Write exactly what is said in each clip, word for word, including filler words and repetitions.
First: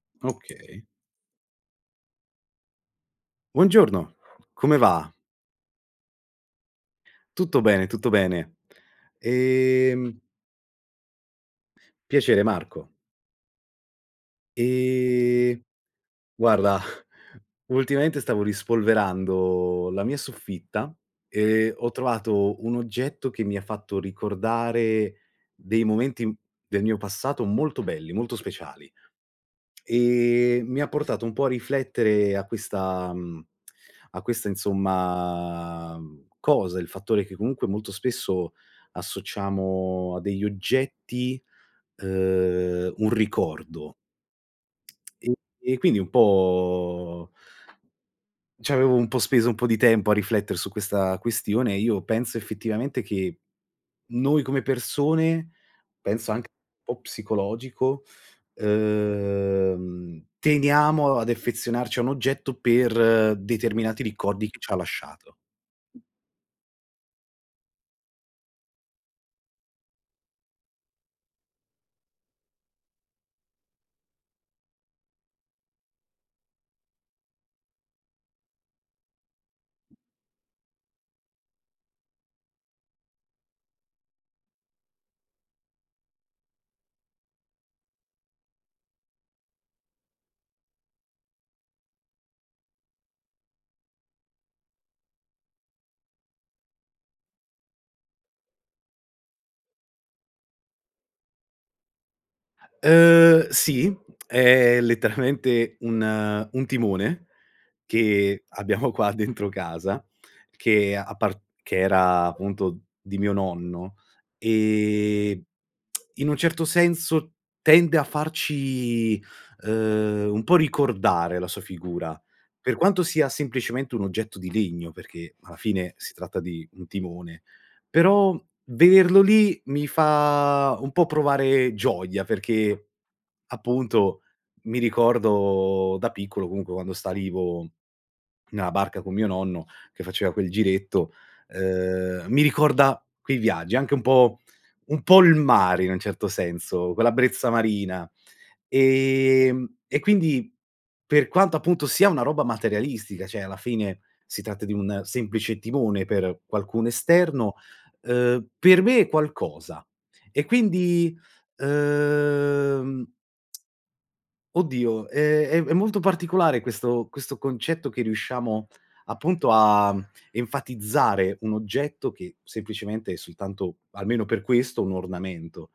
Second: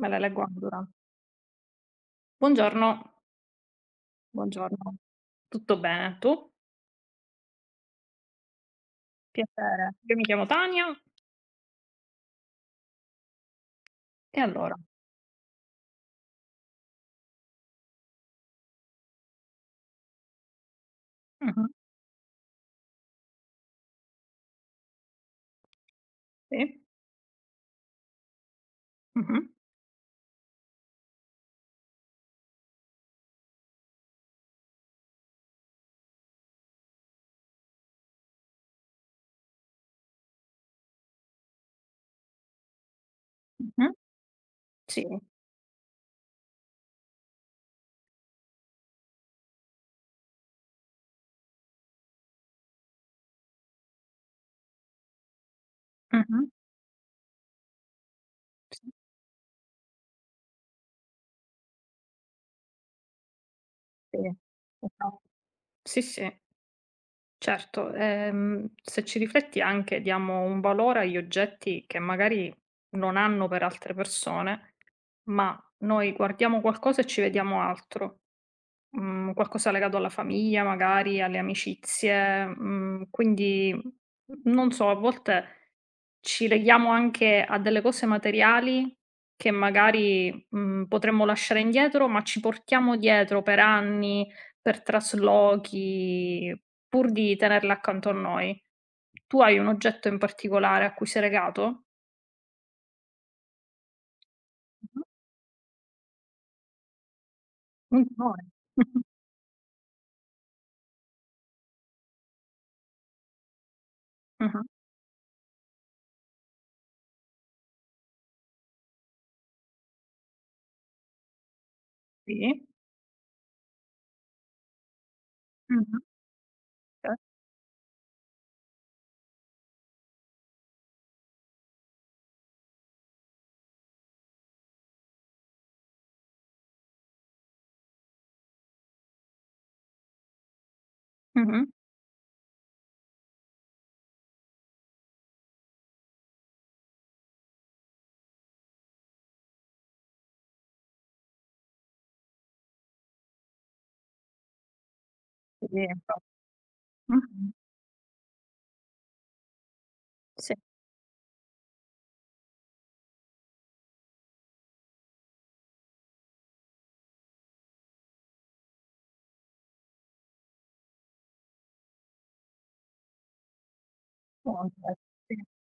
Me la leggo Okay. allora. Buongiorno, Buongiorno, come buongiorno. va? Tutto bene, tu? Tutto bene, tutto bene. Piacere. Io Ehm, mi chiamo Tania piacere Marco. e allora. Ehm, guarda, ultimamente stavo rispolverando la mia soffitta Mh-mh. e ho trovato un oggetto che mi ha fatto ricordare dei momenti Sì. del mio passato molto belli, molto speciali. Mh-mh. Ehm, mi ha portato un po' a riflettere a questa mhmm, a questa insomma, mhmm, cosa, il fattore che comunque molto spesso associamo a degli oggetti, uhm, un Mh-mh. ricordo. Sì. E e quindi un po' c'avevo un po' speso un po' di tempo a riflettere su questa questione e io penso effettivamente che noi come persone, penso anche Mh-mh. un po' psicologico, Sì, ehm, teniamo ad affezionarci a un oggetto per determinati sì, ricordi che ci ha esatto. lasciato. Sì, sì, certo. Ehm, se ci rifletti anche diamo un valore agli oggetti che magari non hanno per altre persone, ma noi guardiamo qualcosa e ci vediamo altro. Mhmm, qualcosa legato alla famiglia magari, alle amicizie, mhmm, quindi, mhmm, non so, a volte ci leghiamo anche a delle cose materiali che magari, mhmm, potremmo lasciare indietro, ma ci portiamo dietro per anni, per traslochi, pur di tenerle accanto a noi. Tu hai un oggetto in particolare a cui sei legato? Ehm, sì, è Mh-mh. letteralmente un un timone Un che timone. abbiamo Mh-mh. qua dentro casa, che apar che era appunto di mio nonno, Mh-mh. ehm, in un certo senso tende a farci, uhm, un po' ricordare la sua figura, Sì. per quanto sia semplicemente un oggetto di legno, perché alla fine Mh-mh. si tratta di un Okay. timone, però vederlo lì mi fa un po' provare gioia, perché appunto mi ricordo da piccolo, comunque quando salivo nella barca con mio nonno che faceva quel giretto, Mh-mh. ehm, mi ricorda quei viaggi, anche un po' un po' il mare in un certo senso, quella brezza marina. Ehm, e quindi per quanto appunto sia una roba materialistica, cioè alla fine si tratta di un semplice Sì, timone infatti. per qualcuno Mh-mh. esterno, ehm, per me è qualcosa. E Sì. quindi, ehm Oddio, ehm, è è molto particolare questo questo concetto che riusciamo appunto a mhmm, enfatizzare un oggetto che semplicemente è soltanto, almeno per questo, un Contest, sì. ornamento.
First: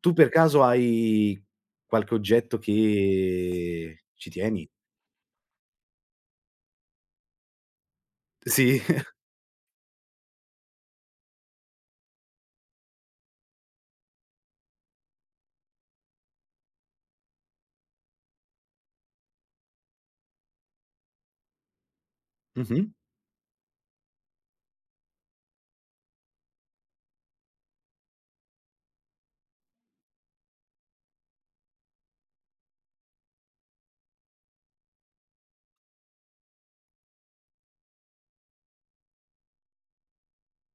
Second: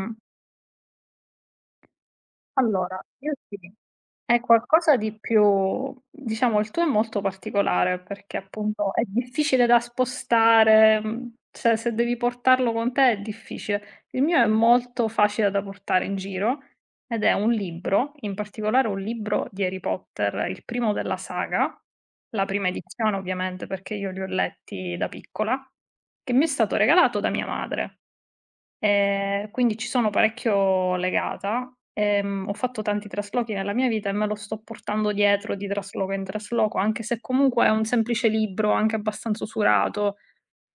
Tu per caso hai qualche oggetto Allora, io sì, che ci è tieni? qualcosa di più diciamo il tuo è molto particolare perché Sì. appunto è difficile da spostare, mhmm, se se devi portarlo con te è difficile. Il mio è molto facile da portare in giro ed è un libro, in particolare un libro di Harry Potter, il primo della saga, la prima Mh-mh. edizione ovviamente perché io li ho letti da piccola, che mi è stato regalato da mia madre. Ehm, quindi ci sono parecchio legata. Ehm, ho fatto tanti traslochi nella mia vita e me lo sto portando dietro di trasloco in trasloco, anche se comunque è un semplice libro, anche abbastanza usurato.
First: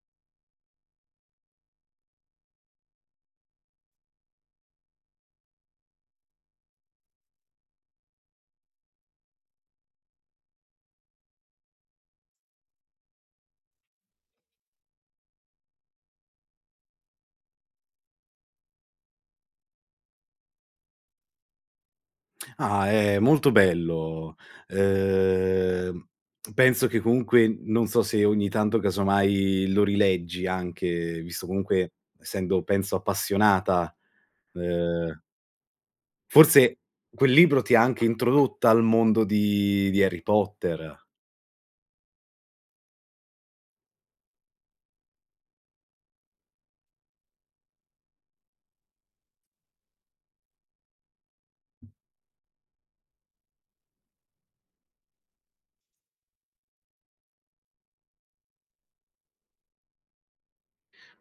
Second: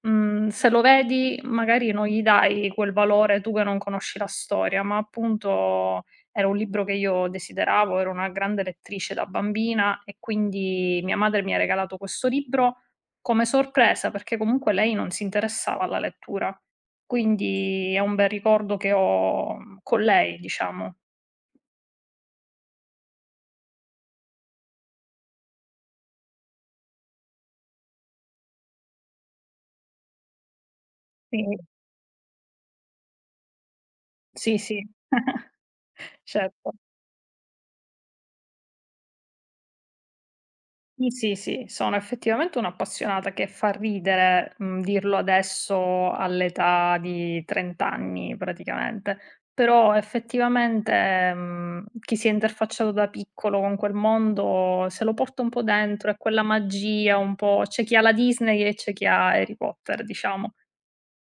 Mhmm, se lo vedi magari non gli dai quel valore tu che non conosci la storia, ma appunto era un libro che io desideravo, ero una grande lettrice da bambina e quindi mia madre mi ha regalato questo libro come sorpresa, perché comunque lei non si interessava alla lettura. Quindi è un bel ricordo che ho mhmm, con lei, diciamo. Ah, è molto bello. Ehm, penso che comunque non so se ogni tanto casomai lo rileggi anche, visto Quindi comunque essendo penso appassionata, sì, sì. ehm, Certo. forse quel libro ti ha anche introdotta al mondo di di Harry Potter. Sì, sì, sì, sono effettivamente un'appassionata che fa ridere, mhmm, dirlo adesso all'età di trenta anni praticamente, però effettivamente, mhmm, chi si è interfacciato da piccolo con quel mondo se lo porta un po' dentro, è quella magia un po' c'è chi ha la Disney e c'è chi ha Harry Potter, diciamo.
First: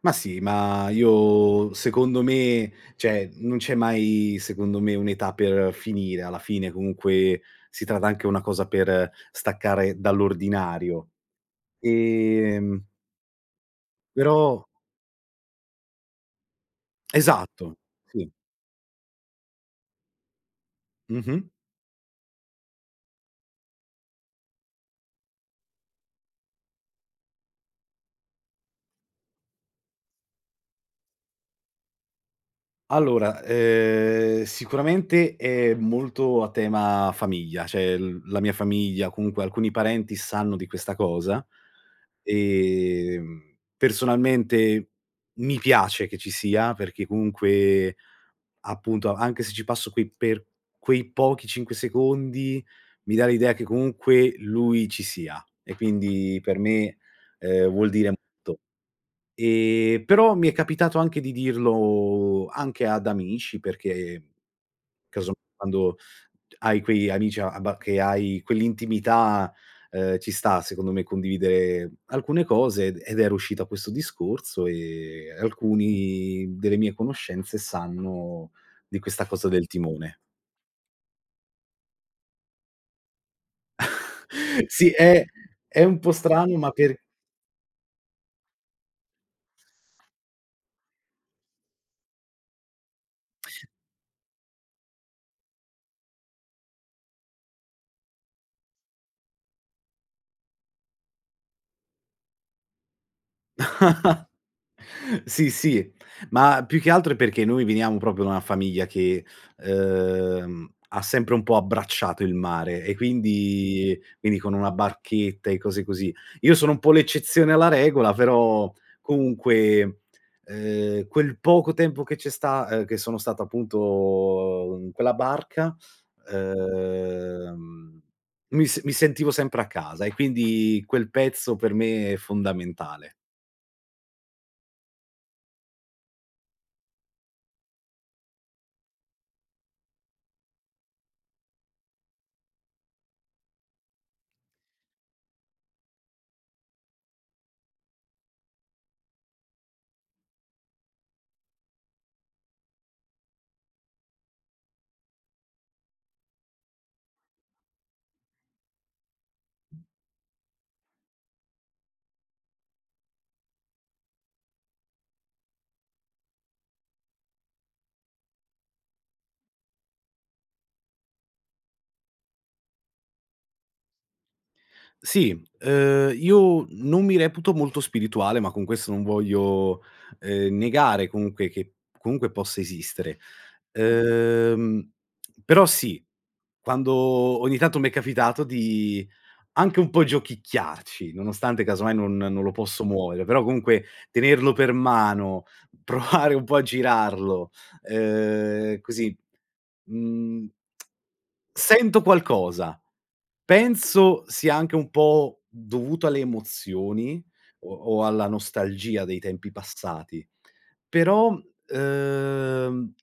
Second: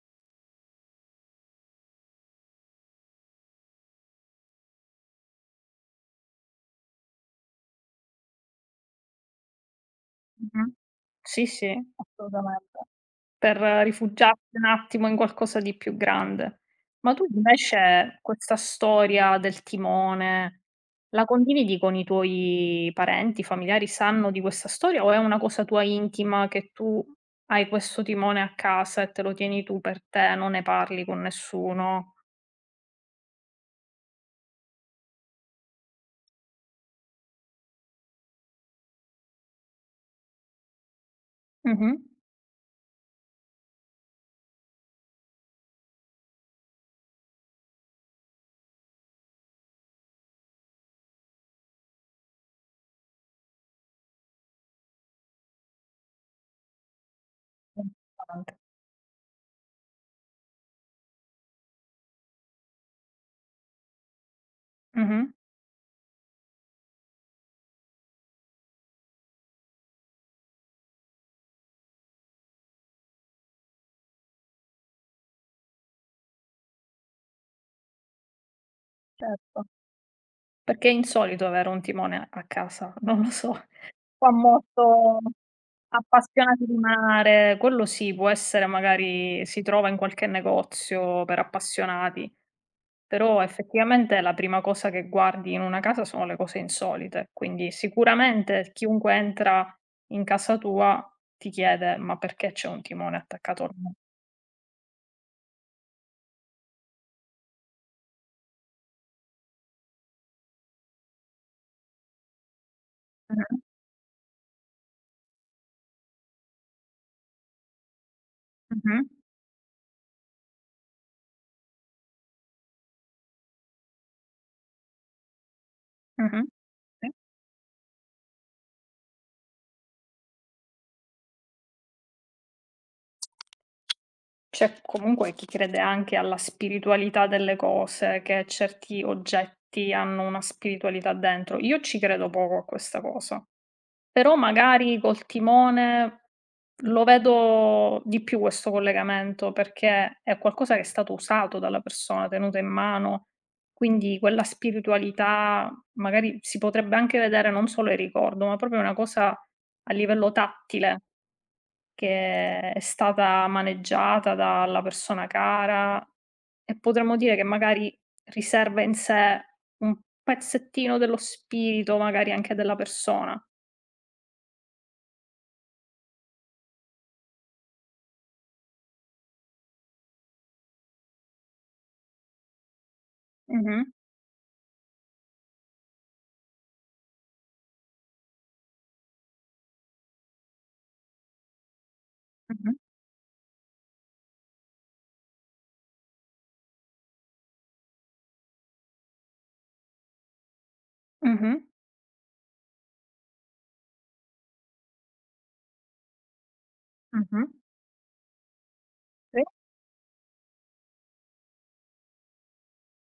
Ma sì, ma io secondo me cioè non c'è mai secondo me un'età per finire, alla fine comunque si tratta anche una cosa per staccare Mh-mh. dall'ordinario. Sì, sì, assolutamente. Ehm, Per rifugiarsi però un attimo in qualcosa di più grande. Ma tu esatto, invece sì. questa storia del timone, la Mh-mh. condividi con i tuoi parenti, familiari, sanno di questa storia o è una cosa tua intima che tu hai questo timone a casa e te lo tieni tu per te, non ne parli con nessuno? Allora, ehm, sicuramente è molto a tema famiglia, cioè l la mia famiglia, comunque alcuni parenti sanno di questa cosa. Mh-mh. Ehm, personalmente mi piace che ci sia, perché comunque appunto anche se ci passo quei per quei pochi cinque secondi, mi dà l'idea che comunque lui ci sia e quindi per me, ehm, vuol dire Interessante. molto. Ehm, però mi è capitato anche di dirlo anche ad amici perché Mh-mh. casomai quando hai quegli amici a- abba che hai quell'intimità, ehm, ci sta secondo me condividere alcune cose ed ed era uscito questo discorso, e alcuni delle mie conoscenze sanno di questa cosa Certo. del timone. Perché è insolito avere un timone a casa, non lo so. Qua Sì, molto è è un po' strano appassionati ma di per mare, quello sì, può essere magari si trova in qualche negozio per appassionati, però effettivamente la prima cosa che guardi in una casa sono le cose insolite, quindi sicuramente chiunque entra in casa tua ti chiede: "Ma perché c'è un timone attaccato al mu". Sì, sì, ma più che altro è perché noi veniamo proprio da una famiglia che, ehm, ha sempre un po' abbracciato il mare e Mh-mh, quindi quindi con una barchetta e cose così. Io sono un po' l'eccezione alla regola, però mh-mh, comunque, ehm, quel poco tempo che c'è sta ehm, che sono stato appunto in quella barca, mh-mh. Sì. ehm, mi s mi sentivo sempre a casa e quindi quel pezzo per me è fondamentale. C'è comunque chi crede anche alla spiritualità delle cose, che certi oggetti hanno una spiritualità dentro. Io ci credo poco a questa cosa, però magari col timone lo vedo di più questo collegamento, perché è qualcosa che è stato usato dalla persona, tenuto in mano, quindi quella spiritualità magari si potrebbe anche vedere non solo il ricordo, ma proprio una cosa a livello tattile. Che è stata maneggiata dalla persona cara e potremmo dire che magari riserva in sé un pezzettino dello spirito, magari anche della persona. Sì, ehm, io non mi reputo molto spirituale, ma con questo non voglio, ehm, negare comunque che comunque possa esistere. Mh. Mh-mh, Ehm, però sì, quando ogni tanto m'è capitato di anche un po' giochicchiarci, nonostante casomai non non lo mh-mh, posso muovere, però comunque tenerlo per mano, provare un po' a girarlo, ehm, così, mhmm, mh-mh, sento qualcosa. Penso sia anche un po' dovuto alle emozioni mh-mh. o o alla nostalgia dei tempi passati, però, ehm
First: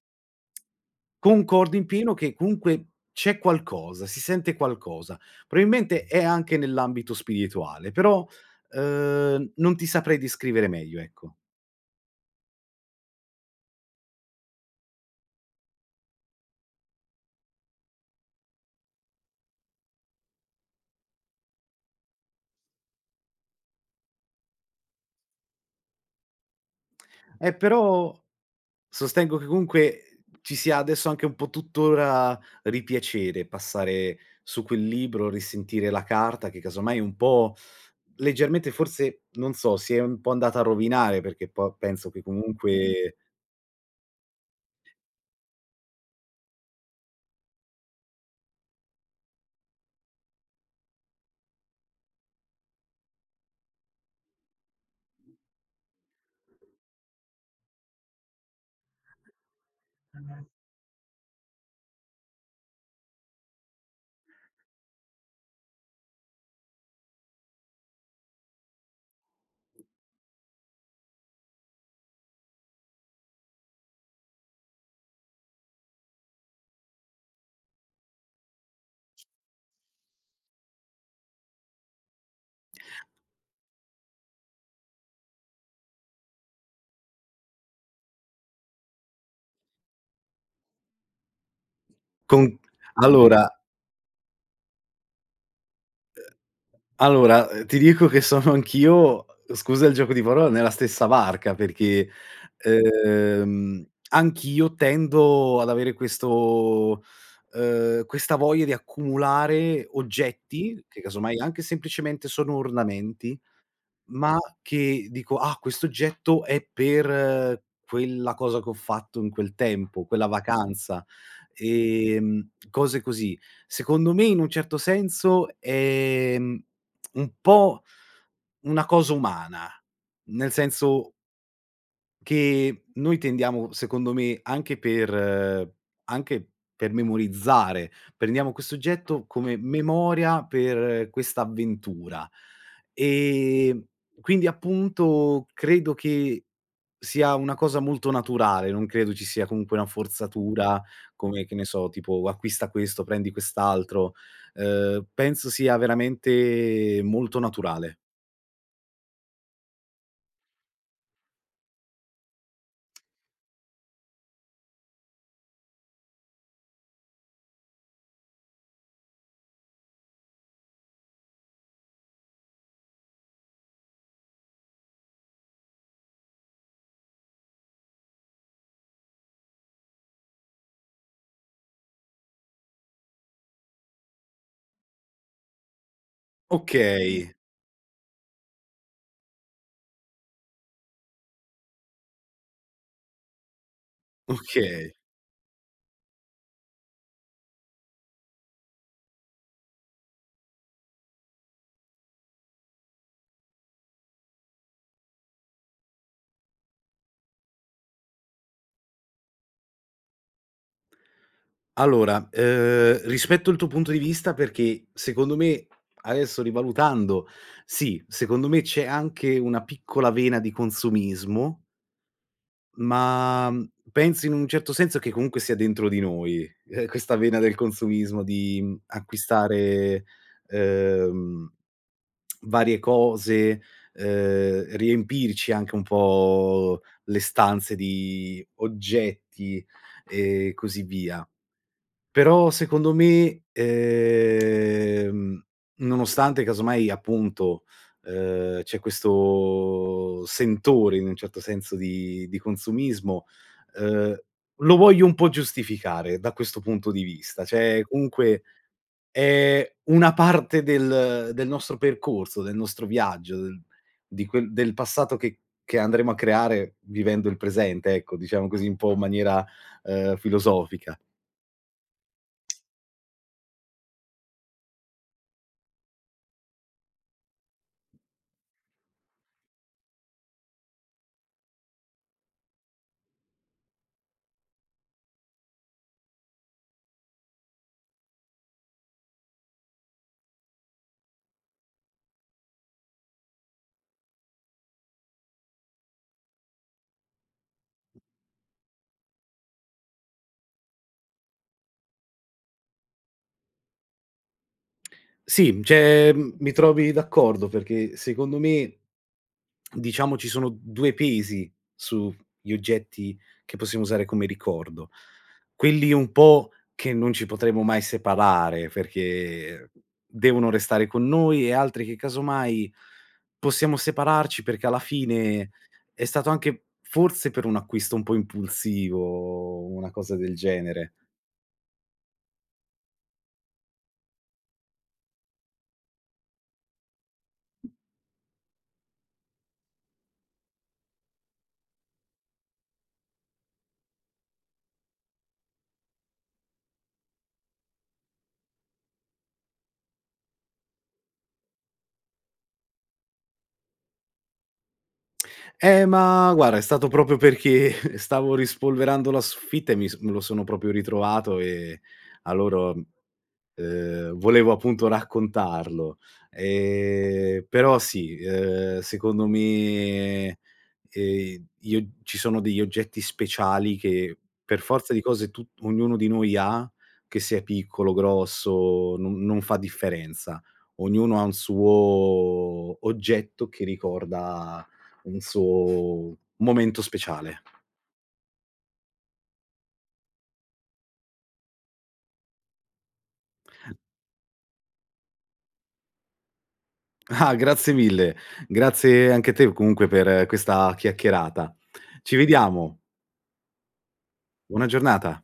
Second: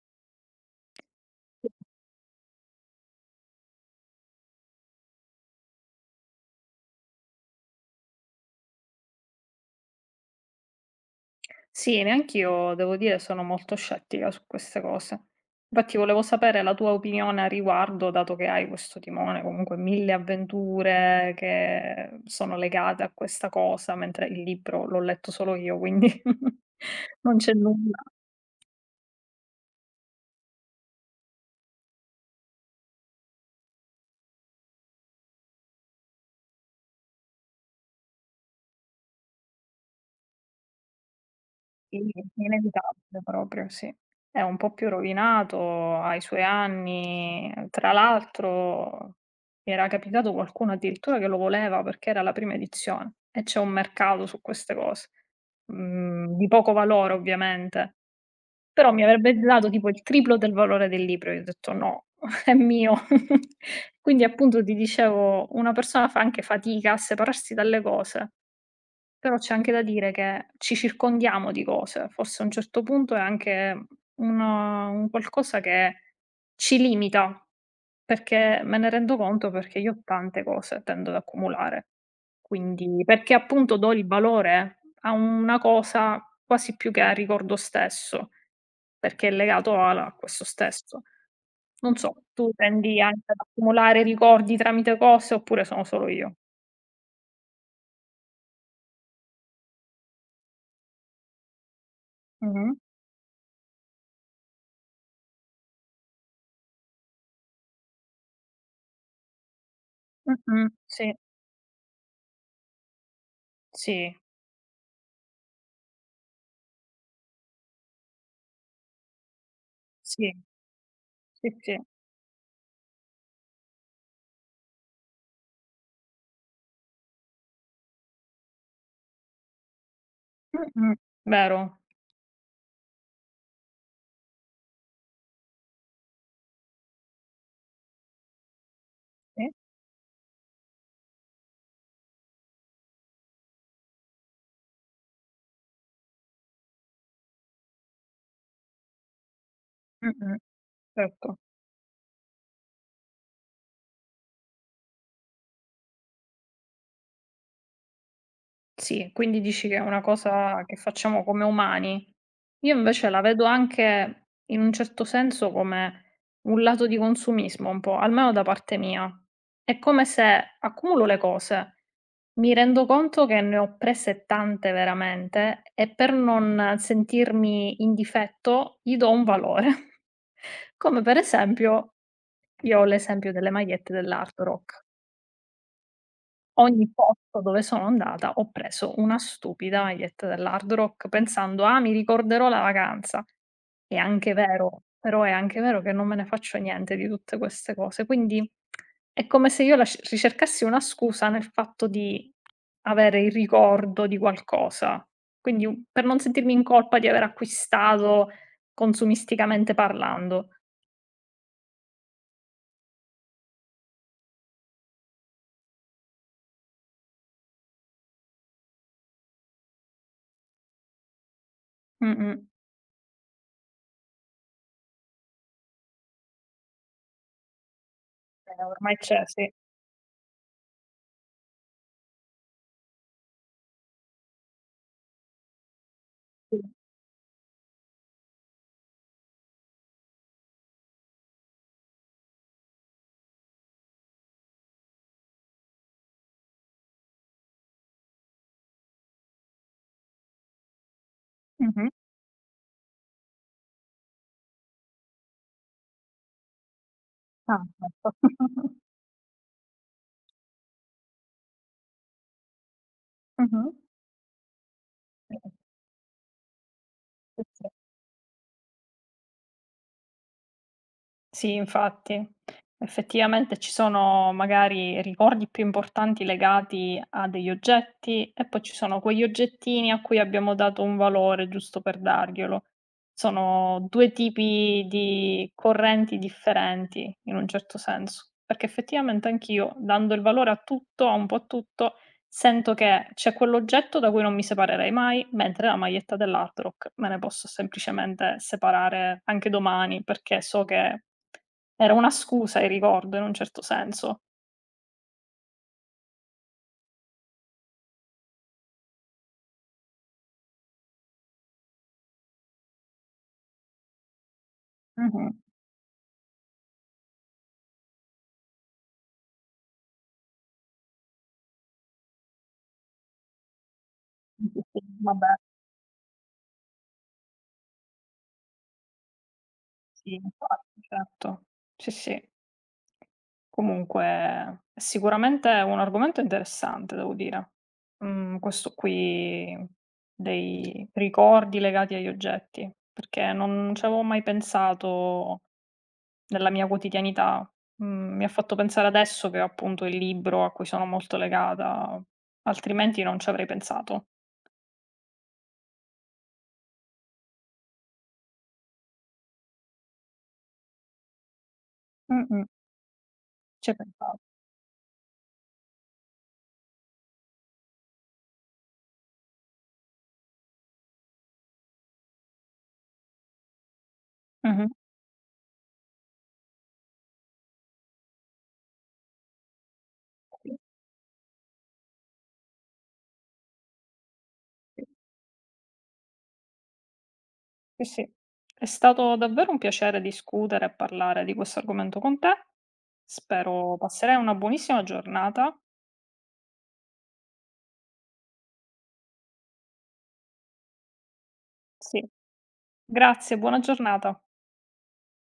Sì. concordo in pieno che comunque c'è qualcosa, si sente qualcosa. Probabilmente è anche nell'ambito spirituale, però, uhm, non ti saprei descrivere meglio, ecco. Sì, neanch'io devo dire sono molto scettica su queste cose. Infatti volevo sapere la tua opinione a riguardo, dato che hai questo timone, comunque mille avventure che sono legate a questa cosa, mentre il libro l'ho letto solo io, quindi non c'è Eh, nulla. però sostengo che comunque ci sia adesso anche un po' tuttora ripiacere, passare su quel libro, risentire la carta che casomai un po' leggermente forse, non so, si è un po' andata a rovinare perché po Sì, penso che è comunque. inevitabile proprio, sì. È un po' più rovinato, ha i suoi anni. Tra l'altro mi era capitato qualcuno addirittura che lo voleva perché era la prima edizione e c'è un mercato su queste cose. Mhmm, di poco valore ovviamente, però mi avrebbe dato tipo il triplo del valore del libro. Io ho detto: "No, è mio". Quindi appunto ti dicevo, una persona fa anche fatica a separarsi dalle cose. Però c'è anche da dire che ci circondiamo di cose, forse a un certo punto è anche una un qualcosa che ci limita, perché me ne rendo conto perché io ho tante cose, tendo ad accumulare. Quindi perché appunto do il valore a una cosa quasi più che al ricordo stesso, perché è legato alla a questo stesso. Non so, Con tu tendi anche ad allora accumulare ricordi tramite cose oppure sono solo io? Allora, ehm, ti dico che sono anch'io, scusa il gioco di parole, nella stessa barca perché, Mh-mh. ehm, anch'io tendo ad avere questo ehm, questa voglia di accumulare Mh-mh. oggetti, che Sì, casomai anche semplicemente sono ornamenti sì. ma che dico: "Ah, questo oggetto è per eh, quella cosa che ho fatto in quel tempo, quella Sì, vacanza." sì, sì. Ehm, cose così. Secondo me, in un certo senso, è, mhmm, un po' una cosa umana, nel Mh-mh, senso vero. che noi tendiamo, secondo me, anche per eh, anche per memorizzare, prendiamo questo oggetto Sì. come memoria per eh, questa avventura. Ehm, quindi appunto credo che sia una cosa molto naturale, non credo ci sia comunque una Mh-mh. forzatura Certo. come, che ne so, tipo acquista questo, prendi quest'altro. Ehm, penso sia veramente molto naturale. Sì, quindi dici che è una cosa che facciamo come umani. Io invece la vedo anche in un certo senso come un lato di consumismo un po', almeno da parte mia. È come se accumulo le cose, mi rendo conto che ne ho prese tante veramente e per non sentirmi in difetto gli do un valore. Come per esempio Io ho l'esempio delle magliette dell'Hard Rock. Ogni Okay, posto dove sono andata ho preso una stupida maglietta dell'Hard Rock pensando: "Ah, mi ricorderò la vacanza". È anche vero, okay. però è anche vero che non me ne faccio niente di tutte queste cose. Quindi è come se io lasc ricercassi una scusa nel fatto di avere il ricordo di qualcosa. Quindi u per non sentirmi in colpa di aver acquistato consumisticamente parlando. Allora, ehm, rispetto il tuo punto di vista perché secondo me, adesso rivalutando, sì, secondo me c'è anche una piccola vena di consumismo, Mh-mh. ma, mhmm, penso in un certo senso che comunque sia dentro di noi, ehm, questa vena del consumismo di, Eh, mhmm, ormai c'è, sì. acquistare, ehm, varie cose, ehm, riempirci anche un Sì. po' le stanze di oggetti e così via. Però secondo me, ehm, nonostante casomai appunto, ehm, c'è questo sentore in un certo senso Mh-mh. di di consumismo, ehm, lo voglio un po' giustificare da questo punto di vista. Ah, Cioè ecco. comunque è una parte del del nostro percorso, del nostro viaggio, del Mh-mh. di quel del passato Sì, che che andremo a creare vivendo il sì. presente, ecco, diciamo così un po' in maniera, ehm, filosofica. Sì, infatti. Effettivamente ci sono magari ricordi più importanti legati a degli oggetti e poi ci sono quegli oggettini a cui abbiamo dato un valore giusto per darglielo. Sono due tipi di correnti differenti in un certo senso, perché effettivamente anch'io, dando il valore a tutto, a un po' a tutto. Sento che c'è quell'oggetto da cui non mi separerei mai, mentre la maglietta dell'Hard Rock me ne posso semplicemente separare anche domani, perché so che era una scusa il ricordo in un certo senso. Sì, cioè, mhmm, mi trovi d'accordo perché secondo me, diciamo, ci sono due pesi sugli oggetti che possiamo usare come ricordo. Mh-mh. Quelli un po' che non ci potremo mai separare perché devono restare con noi e altri che casomai possiamo separarci Sì, perché alla sì, vabbè, fine è stato anche forse per un acquisto un po' impulsivo, una sì, cosa del infatti, genere. certo. Sì, sì. Comunque sicuramente è un argomento interessante, devo dire. Mhmm, questo qui dei ricordi legati agli oggetti, perché non ci avevo mai pensato nella mia quotidianità. Mhmm, mi ha fatto pensare adesso che ho appunto il libro a cui sono molto legata, altrimenti non ci avrei pensato. Eh, ma guarda è stato proprio perché stavo rispolverando la soffitta e mi s me lo sono proprio ritrovato e a Mh-mh, loro ci hai Ehm, pensato. volevo appunto raccontarlo. Ehm, però sì, ehm, secondo me, ehm, io ci sono degli oggetti speciali che per Mh-mh. forza di cose tu ognuno di noi ha, che sia piccolo, grosso, non non fa differenza. Sì, Ognuno ha un suo oggetto che ricorda sì. un suo momento speciale. Sì, sì. È stato davvero un piacere discutere e parlare di questo argomento con te. Spero passerai una buonissima giornata. Ah, grazie mille. Grazie anche a te comunque per eh, questa chiacchierata. Sì, Ci vediamo. grazie, buona giornata. Buona giornata.